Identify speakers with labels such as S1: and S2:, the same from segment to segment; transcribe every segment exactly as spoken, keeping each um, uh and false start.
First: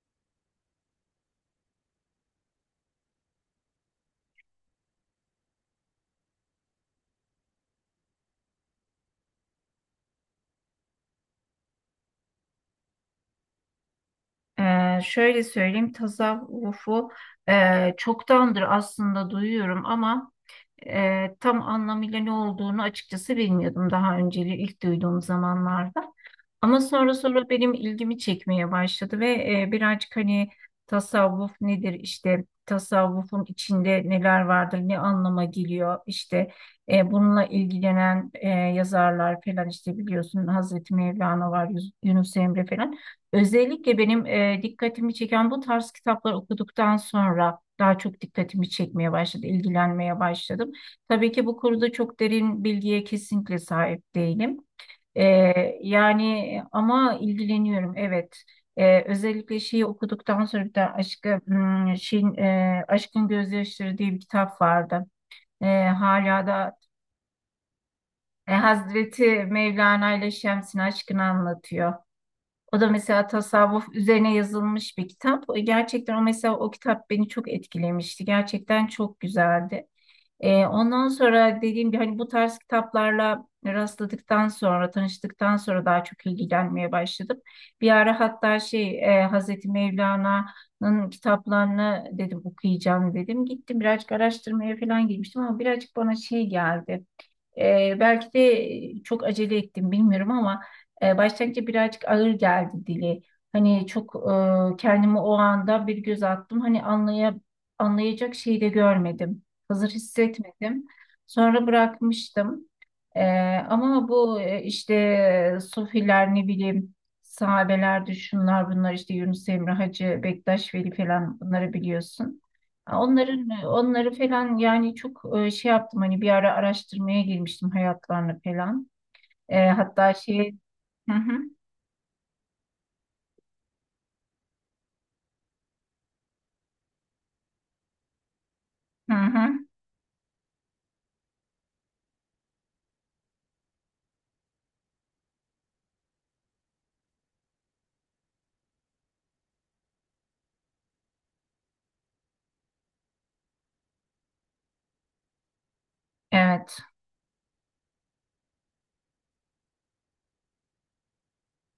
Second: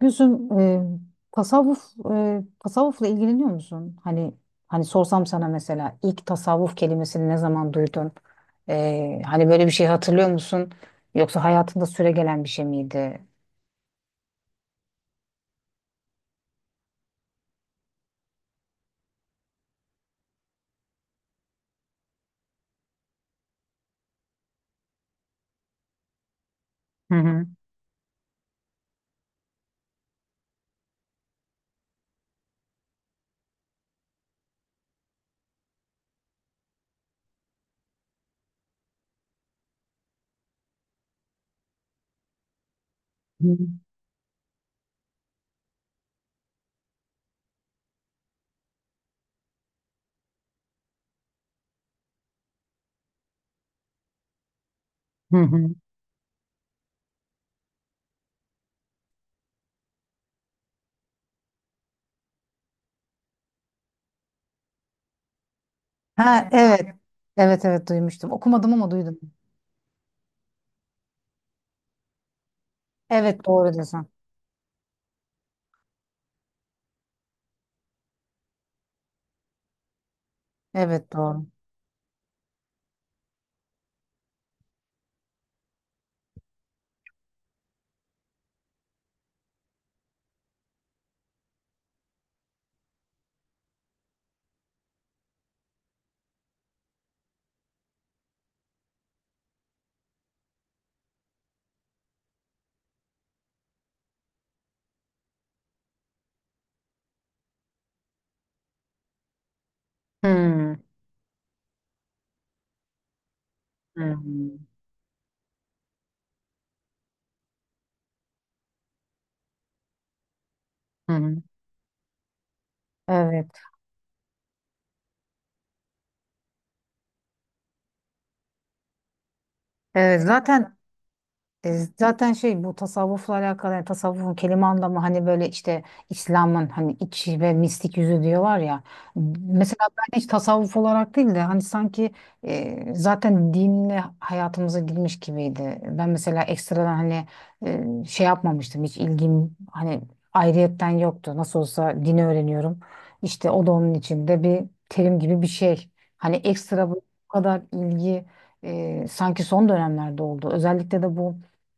S1: Gülsüm, e, tasavvuf e, tasavvufla ilgileniyor musun? Hani hani sorsam sana mesela ilk tasavvuf kelimesini ne zaman duydun? E, hani böyle bir şey hatırlıyor musun? Yoksa hayatında süregelen bir şey miydi?
S2: Ee, şöyle söyleyeyim tasavvufu e, çoktandır aslında duyuyorum ama e, tam anlamıyla ne olduğunu açıkçası bilmiyordum daha önceli ilk duyduğum zamanlarda. Ama sonra
S1: Hı hı.
S2: sonra benim ilgimi çekmeye başladı ve e, birazcık hani tasavvuf nedir, işte tasavvufun içinde neler vardır, ne anlama geliyor, işte e, bununla ilgilenen e, yazarlar falan, işte biliyorsun Hazreti Mevlana var, Yus- Yunus Emre falan.
S1: Hı
S2: Özellikle benim e, dikkatimi çeken bu tarz kitaplar okuduktan sonra daha çok dikkatimi çekmeye başladı, ilgilenmeye başladım. Tabii ki bu konuda çok derin bilgiye kesinlikle sahip değilim. Ee,
S1: hı. Hı.
S2: Yani ama ilgileniyorum, evet. Ee, özellikle şeyi okuduktan sonra bir de aşkı hmm, şeyin e, Aşkın Gözyaşları diye bir kitap vardı. Ee, Hala
S1: Ha
S2: da
S1: evet. Evet, evet, duymuştum.
S2: e,
S1: Okumadım ama duydum.
S2: Hazreti Mevlana ile Şems'in aşkını anlatıyor. O da mesela
S1: Evet, doğru
S2: tasavvuf
S1: diyorsun.
S2: üzerine yazılmış bir kitap. Gerçekten o mesela o kitap beni çok etkilemişti. Gerçekten çok güzeldi. Ee, ondan
S1: Evet, doğru.
S2: sonra dediğim gibi hani bu tarz kitaplarla rastladıktan sonra, tanıştıktan sonra daha çok ilgilenmeye başladım. Bir ara hatta şey e, Hazreti Mevlana'nın kitaplarını dedim okuyacağım dedim. Gittim birazcık araştırmaya falan girmiştim ama birazcık bana şey geldi. E, belki de çok acele ettim bilmiyorum ama e, başlangıçta birazcık ağır geldi dili. Hani çok e, kendimi o anda bir göz attım. Hani anlaya, anlayacak şeyi de görmedim. Hazır
S1: Hı.
S2: hissetmedim. Sonra bırakmıştım. E, Ama
S1: Hı.
S2: bu e, işte Sofiler ne bileyim, sahabelerdi, şunlar bunlar, işte Yunus Emre, Hacı Bektaş Veli
S1: Hı.
S2: falan, bunları biliyorsun. Onların
S1: Evet.
S2: onları falan yani çok e, şey yaptım, hani bir ara araştırmaya girmiştim hayatlarını falan. E, hatta
S1: Evet,
S2: şey,
S1: zaten
S2: hı hı,
S1: E, zaten şey, bu tasavvufla alakalı, yani tasavvufun kelime anlamı hani böyle işte İslam'ın hani içi ve mistik yüzü diyorlar ya.
S2: hı hı,
S1: Mesela ben hiç tasavvuf olarak değil de hani sanki e, zaten dinle hayatımıza girmiş gibiydi. Ben mesela ekstradan hani e, şey yapmamıştım, hiç ilgim hani ayrıyetten yoktu. Nasıl olsa dini öğreniyorum. İşte o da onun içinde bir terim gibi bir şey. Hani
S2: evet,
S1: ekstra bu kadar ilgi e, sanki son dönemlerde oldu. Özellikle de bu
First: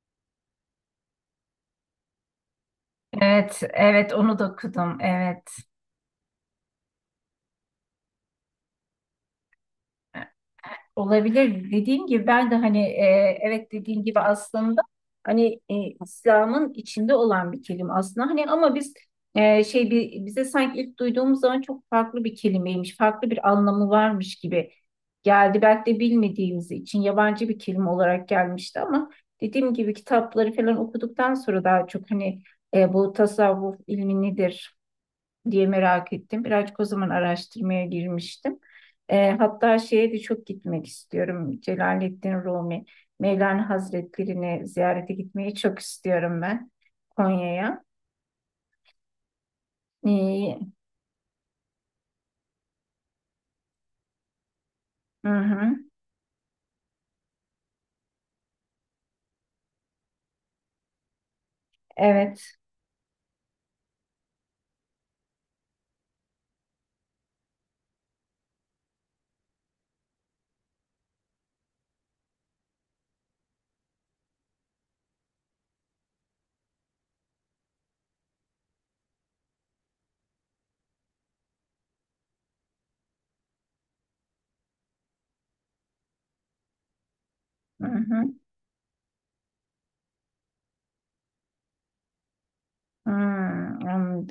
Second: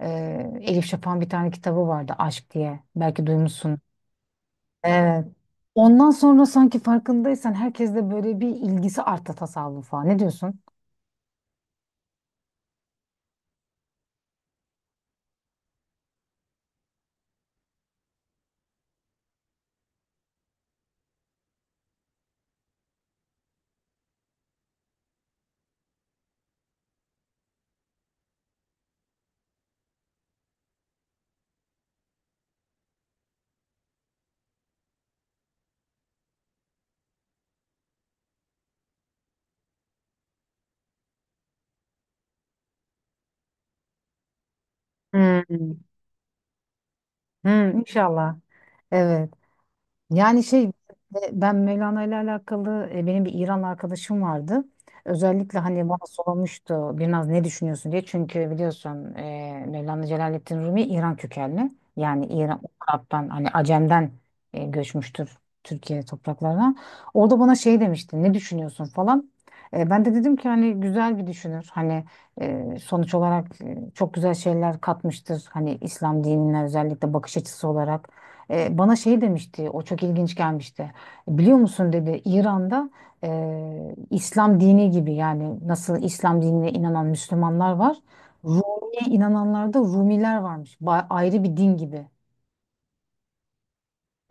S1: ee, Elif Şafak'ın bir tane kitabı vardı, Aşk diye. Belki
S2: evet,
S1: duymuşsun.
S2: evet, onu da okudum,
S1: Evet.
S2: evet.
S1: Ondan sonra sanki farkındaysan herkes de böyle bir ilgisi arttı tasavvufa. Ne diyorsun?
S2: Olabilir. Dediğim gibi ben de hani e, evet, dediğim gibi aslında hani e, İslam'ın içinde olan bir kelime aslında. Hani ama biz e, şey bir, bize sanki ilk duyduğumuz zaman çok farklı bir kelimeymiş, farklı bir anlamı varmış gibi geldi. Belki de bilmediğimiz için yabancı bir kelime olarak gelmişti ama dediğim gibi kitapları falan okuduktan sonra daha çok hani e, bu tasavvuf ilmi nedir diye merak ettim. Birazcık o zaman araştırmaya girmiştim. E, hatta şeye de çok gitmek istiyorum. Celaleddin Rumi, Mevlana Hazretleri'ni ziyarete gitmeyi
S1: Hmm.
S2: çok istiyorum ben,
S1: Hı,
S2: Konya'ya.
S1: inşallah. Evet. Yani
S2: E,
S1: şey e, Ben Mevlana ile alakalı, e, benim bir İran arkadaşım vardı.
S2: hı
S1: Özellikle
S2: hı,
S1: hani bana sormuştu biraz, ne düşünüyorsun diye. Çünkü biliyorsun e, Mevlana Celaleddin Rumi İran kökenli. Yani
S2: evet.
S1: İran, Arap'tan hani Acem'den e, göçmüştür Türkiye topraklarına. Orada bana şey demişti, ne düşünüyorsun falan. E, ben de dedim ki hani güzel bir düşünür. Hani e, sonuç olarak e, çok güzel şeyler katmıştır. Hani İslam dinine özellikle bakış açısı olarak. E, bana şey demişti, o çok ilginç gelmişti. Biliyor musun dedi, İran'da e, İslam dini gibi, yani nasıl İslam dinine inanan Müslümanlar
S2: Hı
S1: var.
S2: hı.
S1: Rumi'ye inananlarda Rumiler varmış. Ba- ayrı bir din gibi.
S2: Hı,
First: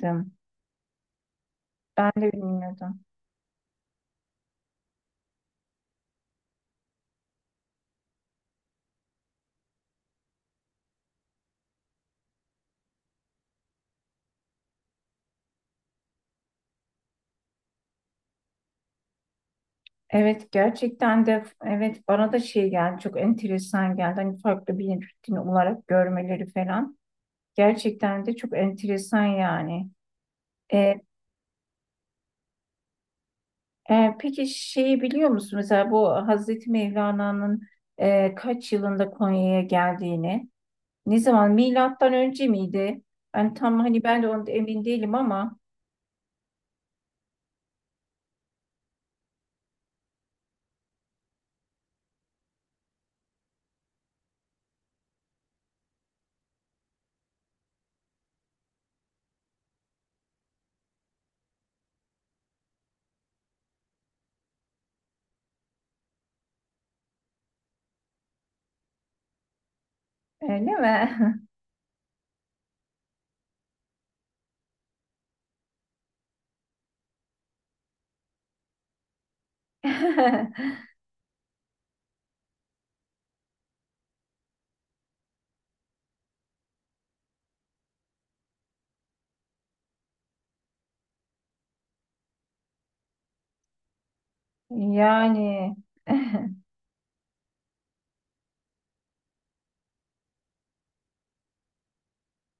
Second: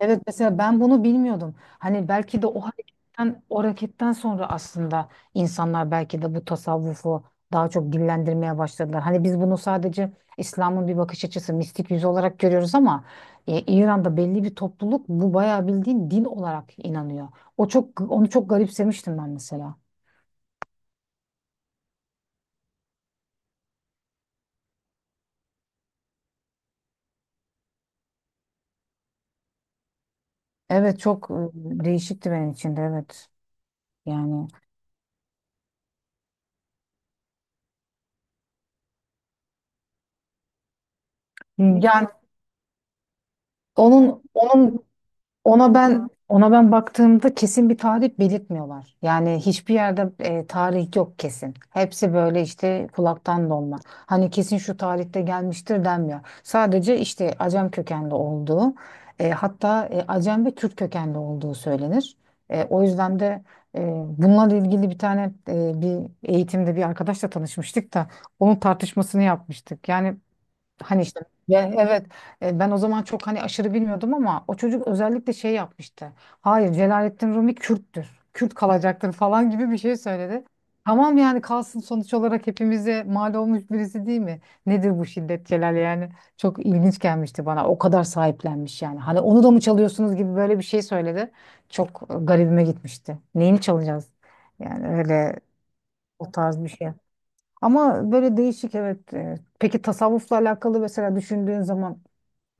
S1: Evet, mesela ben bunu bilmiyordum. Hani
S2: Ben de
S1: belki de o
S2: bilmiyordum.
S1: hareketten, o hareketten sonra aslında insanlar belki de bu tasavvufu daha çok dillendirmeye başladılar. Hani biz bunu sadece İslam'ın bir bakış açısı, mistik yüzü olarak görüyoruz ama e, İran'da belli bir topluluk bu bayağı bildiğin din olarak inanıyor. O çok, onu çok garipsemiştim ben mesela.
S2: Evet, gerçekten de evet, bana da şey geldi, çok enteresan geldi, hani farklı bir rutin olarak görmeleri falan gerçekten de çok enteresan yani. E,
S1: Evet, çok e, değişikti benim için de, evet.
S2: Ee, peki
S1: Yani
S2: şeyi biliyor musun? Mesela bu Hazreti Mevlana'nın e, kaç yılında Konya'ya geldiğini, ne zaman?
S1: yani
S2: Milattan önce miydi? Ben tam hani
S1: onun
S2: ben de onu emin
S1: onun
S2: değilim ama
S1: Ona ben ona ben baktığımda kesin bir tarih belirtmiyorlar. Yani hiçbir yerde e, tarih yok kesin. Hepsi böyle işte kulaktan dolma. Hani kesin şu tarihte gelmiştir denmiyor. Sadece işte Acem kökenli olduğu, e, hatta e, Acem ve Türk kökenli olduğu söylenir. E, o yüzden de e, bununla ilgili bir tane e, bir eğitimde bir arkadaşla tanışmıştık da onun tartışmasını yapmıştık. Yani
S2: öyle
S1: Hani
S2: mi?
S1: işte ve evet e, Ben o zaman çok hani aşırı bilmiyordum ama o çocuk özellikle şey yapmıştı. Hayır, Celalettin Rumi Kürttür. Kürt kalacaktır falan gibi bir şey söyledi. Tamam yani kalsın, sonuç olarak hepimize mal olmuş birisi değil mi? Nedir bu şiddet Celal yani? Çok ilginç gelmişti bana. O kadar sahiplenmiş yani. Hani onu da mı çalıyorsunuz gibi böyle bir şey söyledi. Çok e, garibime gitmişti. Neyini çalacağız? Yani öyle,
S2: Yani.
S1: o tarz bir şey. Ama böyle değişik evet. e, Peki tasavvufla alakalı mesela düşündüğün zaman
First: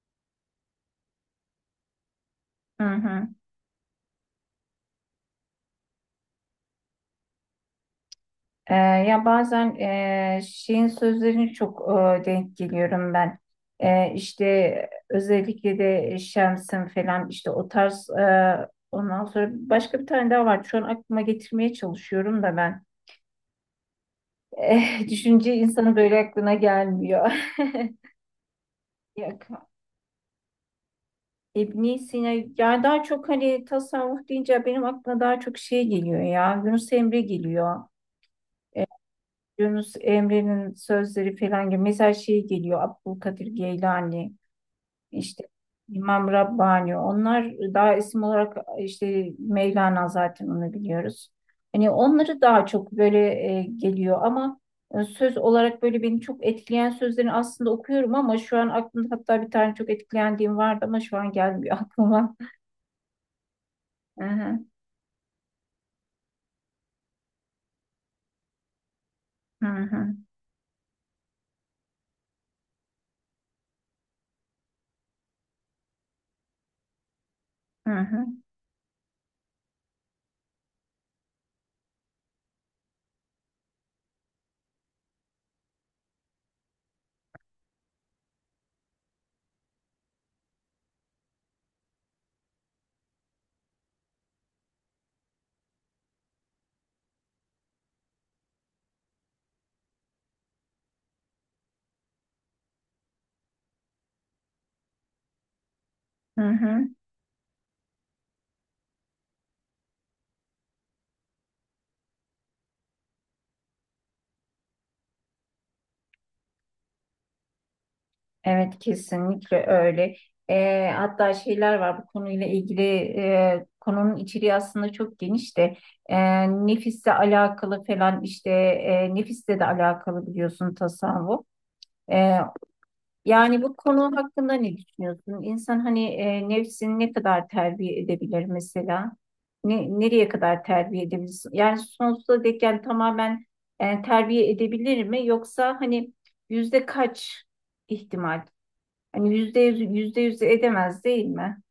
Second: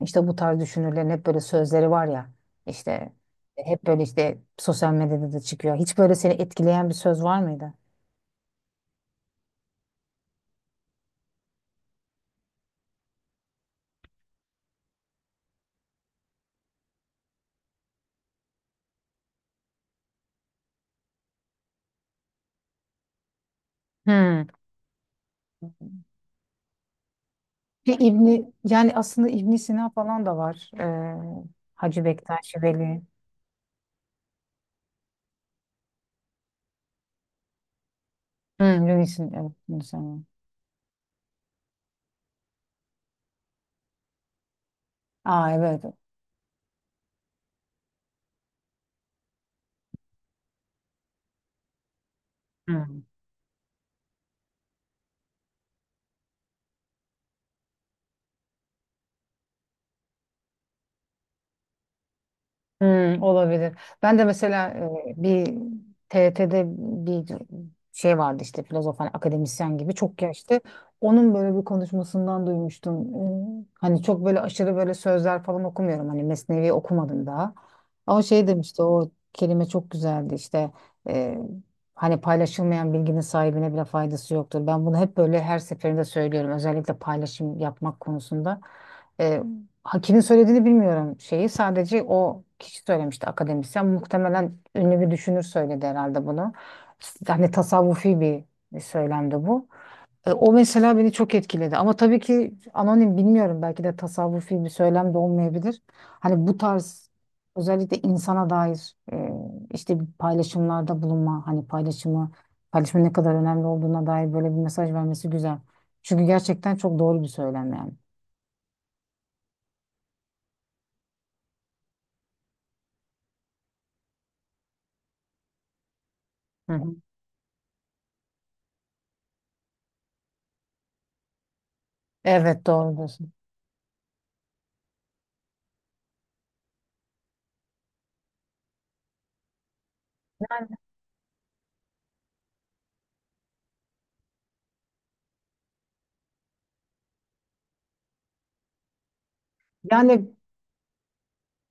S1: işte bu tarz düşünürlerin hep böyle sözleri var ya
S2: Hı
S1: işte,
S2: hı.
S1: e, hep böyle işte sosyal medyada da çıkıyor. Hiç böyle seni etkileyen bir söz var mıydı?
S2: Ee, ya bazen e, şeyin sözlerini çok e, denk geliyorum ben. E, işte özellikle de Şems'in falan, işte o tarz e, ondan sonra başka bir tane daha var. Şu an aklıma getirmeye çalışıyorum da ben.
S1: Hmm.
S2: Eh, düşünce insanın böyle aklına gelmiyor.
S1: Bir İbni yani aslında İbn
S2: Yok.
S1: Sina falan da var. Ee,
S2: İbn
S1: Hacı
S2: Sina,
S1: Bektaş
S2: ya
S1: Veli.
S2: daha çok hani tasavvuf deyince benim aklıma daha çok şey geliyor ya. Yunus Emre geliyor. E,
S1: Hmm. Yunus'un, evet.
S2: Yunus
S1: Yunus Emre.
S2: Emre'nin sözleri falan gibi. Mesela şey geliyor: Abdülkadir Geylani, işte
S1: Aa, evet.
S2: İmam Rabbani. Onlar daha isim olarak, işte Mevlana zaten onu biliyoruz. Hani onları daha çok böyle e, geliyor ama e, söz olarak böyle beni çok etkileyen sözlerini aslında okuyorum ama şu an aklımda, hatta bir tane çok etkilendiğim vardı ama şu an gelmiyor aklıma.
S1: Hmm, olabilir. Ben
S2: Hı
S1: de
S2: hı,
S1: mesela e, bir T R T'de bir şey vardı işte, filozof hani,
S2: hı
S1: akademisyen gibi
S2: hı,
S1: çok yaşlı. Onun böyle bir konuşmasından duymuştum. Ee, Hani çok böyle aşırı böyle sözler falan okumuyorum. Hani Mesnevi okumadım daha.
S2: hı
S1: Ama
S2: hı,
S1: şey demişti, o kelime çok güzeldi işte. e, Hani paylaşılmayan bilginin sahibine bile faydası yoktur. Ben bunu hep böyle her seferinde söylüyorum. Özellikle paylaşım yapmak konusunda. Ha, kimin söylediğini bilmiyorum şeyi. Sadece o kişi söylemişti, akademisyen. Muhtemelen ünlü bir düşünür söyledi herhalde bunu. Yani tasavvufi bir, bir söylemdi bu. E, o mesela beni çok etkiledi. Ama tabii ki anonim, bilmiyorum. Belki de tasavvufi bir söylem de olmayabilir.
S2: hı
S1: Hani bu
S2: hı.
S1: tarz özellikle insana dair e, işte bir paylaşımlarda bulunma, hani paylaşımı, paylaşımın ne kadar önemli olduğuna dair böyle bir mesaj vermesi güzel. Çünkü gerçekten çok doğru bir söylem yani.
S2: Evet, kesinlikle öyle. Ee, hatta şeyler var bu konuyla ilgili, e, konunun içeriği aslında çok geniş de e,
S1: Hı hı.
S2: nefisle alakalı falan, işte e, nefisle de alakalı biliyorsun tasavvuf. E,
S1: Evet, doğrudur.
S2: Yani bu konu hakkında ne düşünüyorsun? İnsan hani e, nefsini ne kadar terbiye edebilir mesela? Ne, nereye kadar terbiye edebilir? Yani sonsuza dek, yani tamamen e, terbiye edebilir mi? Yoksa hani yüzde kaç ihtimal? Hani yüzde yüz, yüzde
S1: Yani
S2: yüz edemez değil mi?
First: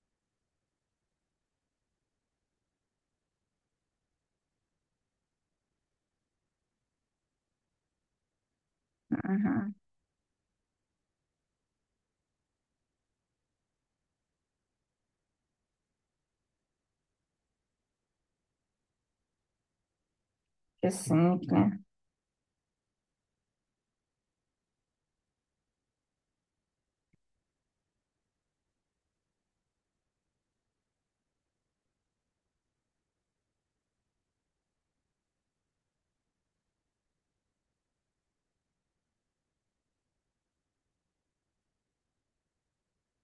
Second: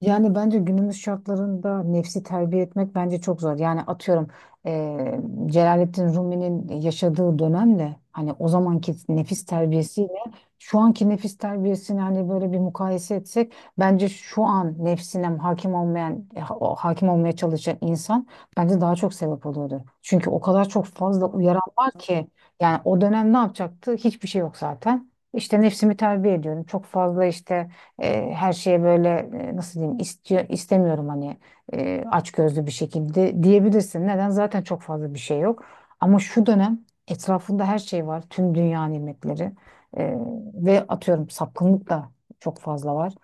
S1: yani bence günümüz şartlarında nefsi terbiye etmek bence çok zor. Yani atıyorum eee Celalettin Rumi'nin yaşadığı dönemle hani o zamanki
S2: Hı
S1: nefis
S2: hı,
S1: terbiyesiyle şu anki nefis terbiyesini hani böyle bir mukayese etsek, bence şu an nefsine hakim olmayan, e, ha- o hakim olmaya çalışan insan bence daha çok sebep oluyordu. Çünkü o kadar çok fazla uyaran
S2: kesinlikle.
S1: var ki, yani o dönem ne yapacaktı? Hiçbir şey yok zaten. İşte nefsimi terbiye ediyorum. Çok fazla işte e, her şeye böyle e, nasıl diyeyim, istiyor istemiyorum hani e, açgözlü bir şekilde diyebilirsin. Neden? Zaten çok fazla bir şey yok. Ama şu dönem etrafında her şey var. Tüm dünya nimetleri E, ve atıyorum sapkınlık da çok fazla var.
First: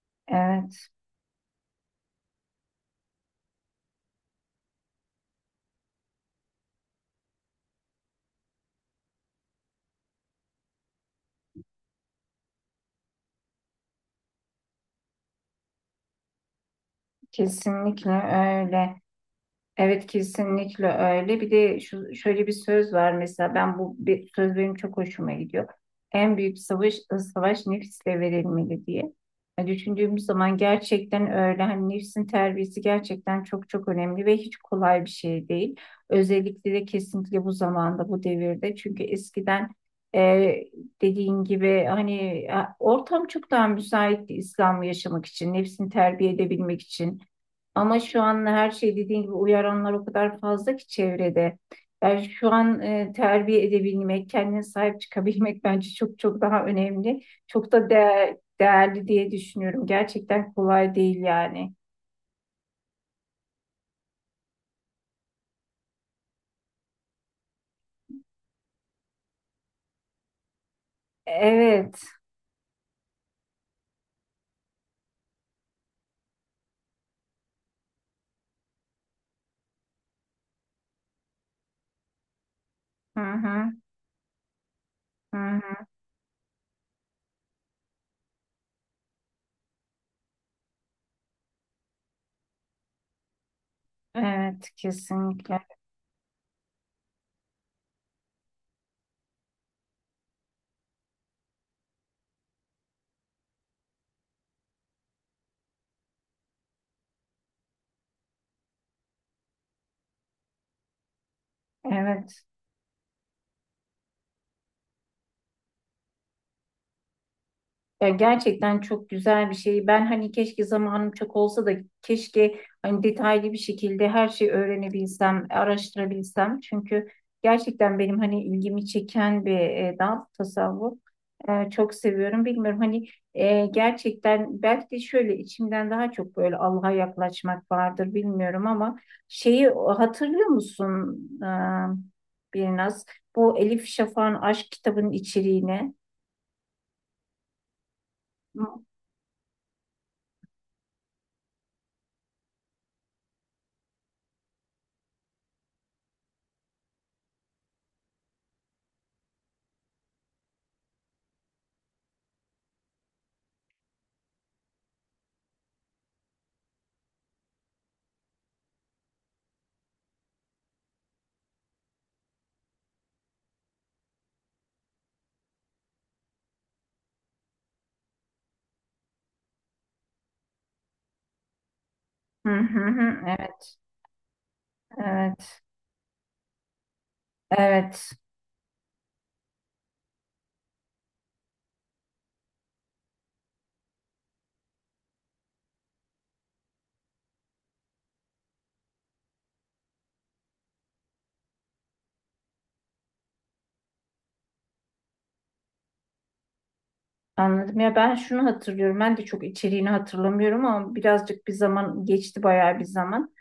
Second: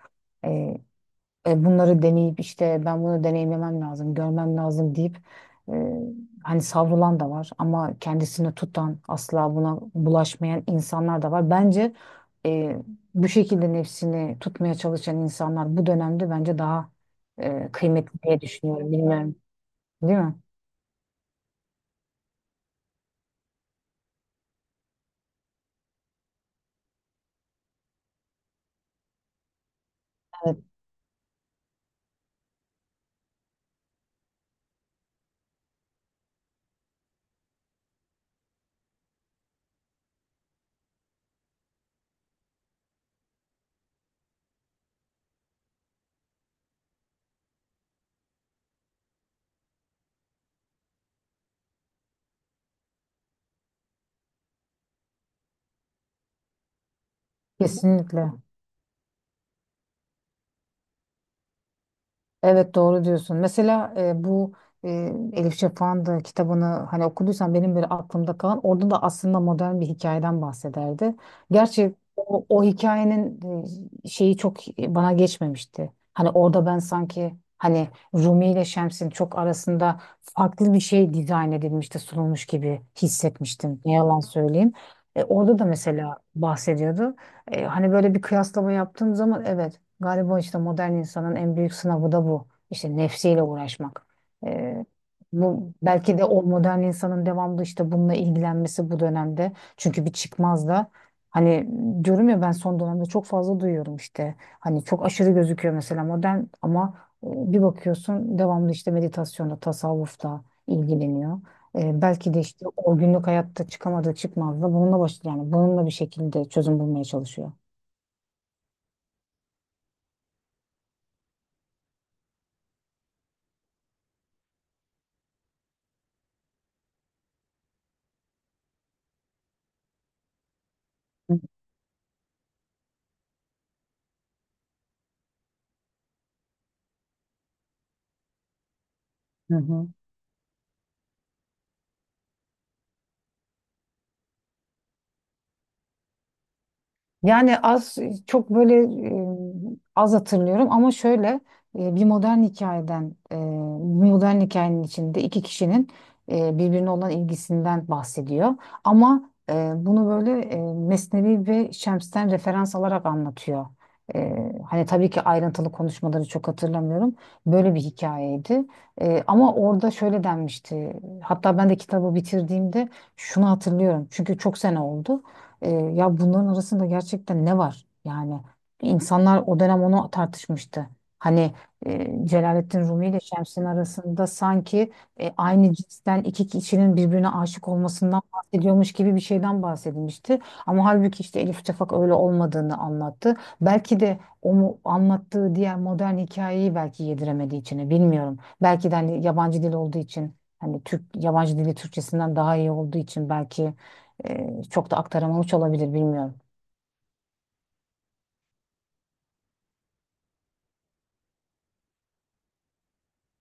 S1: E,
S2: Evet,
S1: e, Bunları deneyip işte ben bunu deneyimlemem lazım, görmem lazım deyip e, hani savrulan da var ama kendisini tutan, asla buna bulaşmayan insanlar da var. Bence e, bu şekilde nefsini tutmaya çalışan insanlar bu dönemde bence daha e,
S2: kesinlikle
S1: kıymetli diye düşünüyorum.
S2: öyle.
S1: Bilmiyorum,
S2: Evet,
S1: değil mi?
S2: kesinlikle öyle. Bir de şu, şöyle bir söz var mesela, ben bu bir, söz benim çok hoşuma gidiyor. En büyük savaş savaş nefisle verilmeli diye. Yani düşündüğümüz zaman
S1: Evet.
S2: gerçekten öyle. Hani nefsin terbiyesi gerçekten çok çok önemli ve hiç kolay bir şey değil. Özellikle de kesinlikle bu zamanda, bu devirde. Çünkü eskiden e, dediğin gibi hani e, ortam çok daha müsaitti İslam'ı yaşamak için, nefsini terbiye edebilmek için. Ama şu an her şey dediğin gibi, uyaranlar o kadar fazla ki çevrede. Yani şu an e, terbiye edebilmek, kendine sahip çıkabilmek bence çok çok daha önemli. Çok da
S1: Kesinlikle.
S2: değer- değerli diye düşünüyorum. Gerçekten kolay değil yani.
S1: Evet, doğru diyorsun. Mesela e, bu e, Elif Şafak'ın da kitabını hani okuduysan, benim böyle aklımda kalan, orada da aslında modern bir hikayeden bahsederdi. Gerçi
S2: Evet.
S1: o, o hikayenin e, şeyi çok e, bana geçmemişti. Hani orada ben sanki hani Rumi ile Şems'in çok arasında farklı bir şey dizayn edilmişti, sunulmuş gibi
S2: Hı hı,
S1: hissetmiştim. Ne yalan söyleyeyim. E,
S2: hı
S1: orada da
S2: hı.
S1: mesela bahsediyordu. E, hani böyle bir kıyaslama yaptığım zaman, evet, galiba işte modern insanın en büyük sınavı da bu. İşte nefsiyle uğraşmak.
S2: Evet,
S1: Ee,
S2: kesinlikle.
S1: Bu belki de o modern insanın devamlı işte bununla ilgilenmesi bu dönemde. Çünkü bir çıkmaz da hani, diyorum ya ben son dönemde çok fazla duyuyorum işte. Hani çok aşırı gözüküyor mesela modern ama e, bir bakıyorsun devamlı işte meditasyonda, tasavvufta ilgileniyor. Ee, belki de
S2: Evet.
S1: işte o günlük hayatta çıkamadığı çıkmazda bununla baş yani bununla bir şekilde çözüm bulmaya çalışıyor.
S2: Ya gerçekten çok güzel bir şey. Ben hani keşke zamanım çok olsa da keşke hani detaylı bir şekilde her şeyi öğrenebilsem, araştırabilsem. Çünkü gerçekten benim hani ilgimi çeken bir e, dal tasavvuf. E, çok seviyorum. Bilmiyorum hani e, gerçekten belki de şöyle içimden daha çok böyle Allah'a yaklaşmak vardır, bilmiyorum ama
S1: Hı
S2: şeyi
S1: hı.
S2: hatırlıyor musun e, Birnaz? Bu Elif Şafak'ın aşk kitabının içeriğini.
S1: Yani az çok böyle e, az hatırlıyorum ama şöyle e, bir modern hikayeden e, bir modern hikayenin içinde iki kişinin e, birbirine olan ilgisinden bahsediyor. Ama e, bunu böyle e, Mesnevi ve Şems'ten referans alarak anlatıyor. E, Hani tabii ki ayrıntılı konuşmaları çok hatırlamıyorum. Böyle bir hikayeydi. E, ama orada şöyle denmişti. Hatta ben de kitabı bitirdiğimde şunu hatırlıyorum. Çünkü çok sene oldu. Ee, ya bunların arasında gerçekten ne var? Yani insanlar o dönem onu tartışmıştı. Hani e,
S2: Hı hı
S1: Celalettin Rumi ile
S2: hı.
S1: Şems'in
S2: Evet.
S1: arasında sanki e,
S2: Evet,
S1: aynı cinsten iki kişinin birbirine aşık
S2: evet.
S1: olmasından bahsediyormuş gibi bir şeyden bahsedilmişti. Ama halbuki işte Elif Şafak öyle olmadığını anlattı. Belki de o mu- anlattığı diğer modern hikayeyi belki yediremediği için e, bilmiyorum. Belki de hani yabancı dil olduğu için, hani Türk yabancı dili Türkçesinden daha iyi olduğu için belki ee, çok da aktaramamış olabilir, bilmiyorum.
S2: Anladım. Ya ben şunu hatırlıyorum. Ben de çok içeriğini hatırlamıyorum ama birazcık bir zaman geçti, bayağı bir zaman.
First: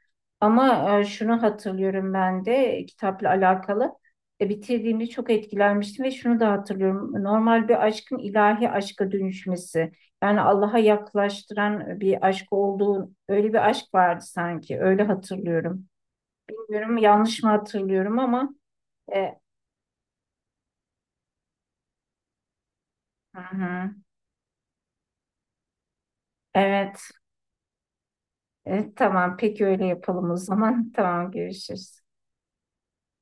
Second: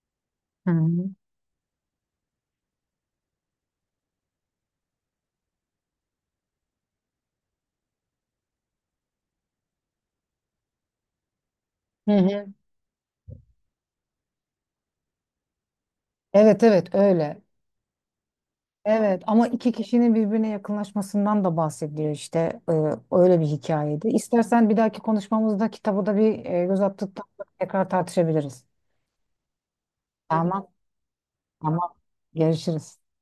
S1: Hı
S2: Ama e,
S1: hı.
S2: şunu hatırlıyorum ben de e, kitapla alakalı. E, bitirdiğimde çok etkilenmiştim ve şunu da hatırlıyorum. Normal bir aşkın ilahi aşka dönüşmesi. Yani Allah'a yaklaştıran
S1: Hı
S2: bir
S1: hı.
S2: aşk olduğu, öyle bir aşk vardı sanki. Öyle hatırlıyorum.
S1: Evet, evet,
S2: Bilmiyorum yanlış
S1: öyle.
S2: mı hatırlıyorum ama
S1: Evet
S2: e,
S1: ama iki kişinin birbirine yakınlaşmasından da bahsediyor işte. Ee,
S2: hı
S1: Öyle bir
S2: hı.
S1: hikayeydi. İstersen bir dahaki konuşmamızda kitabı da bir e, göz
S2: Evet.
S1: attıktan sonra tekrar tartışabiliriz.
S2: Evet, tamam. Peki öyle yapalım o
S1: Tamam,
S2: zaman. Tamam,
S1: tamam,
S2: görüşürüz.
S1: görüşürüz.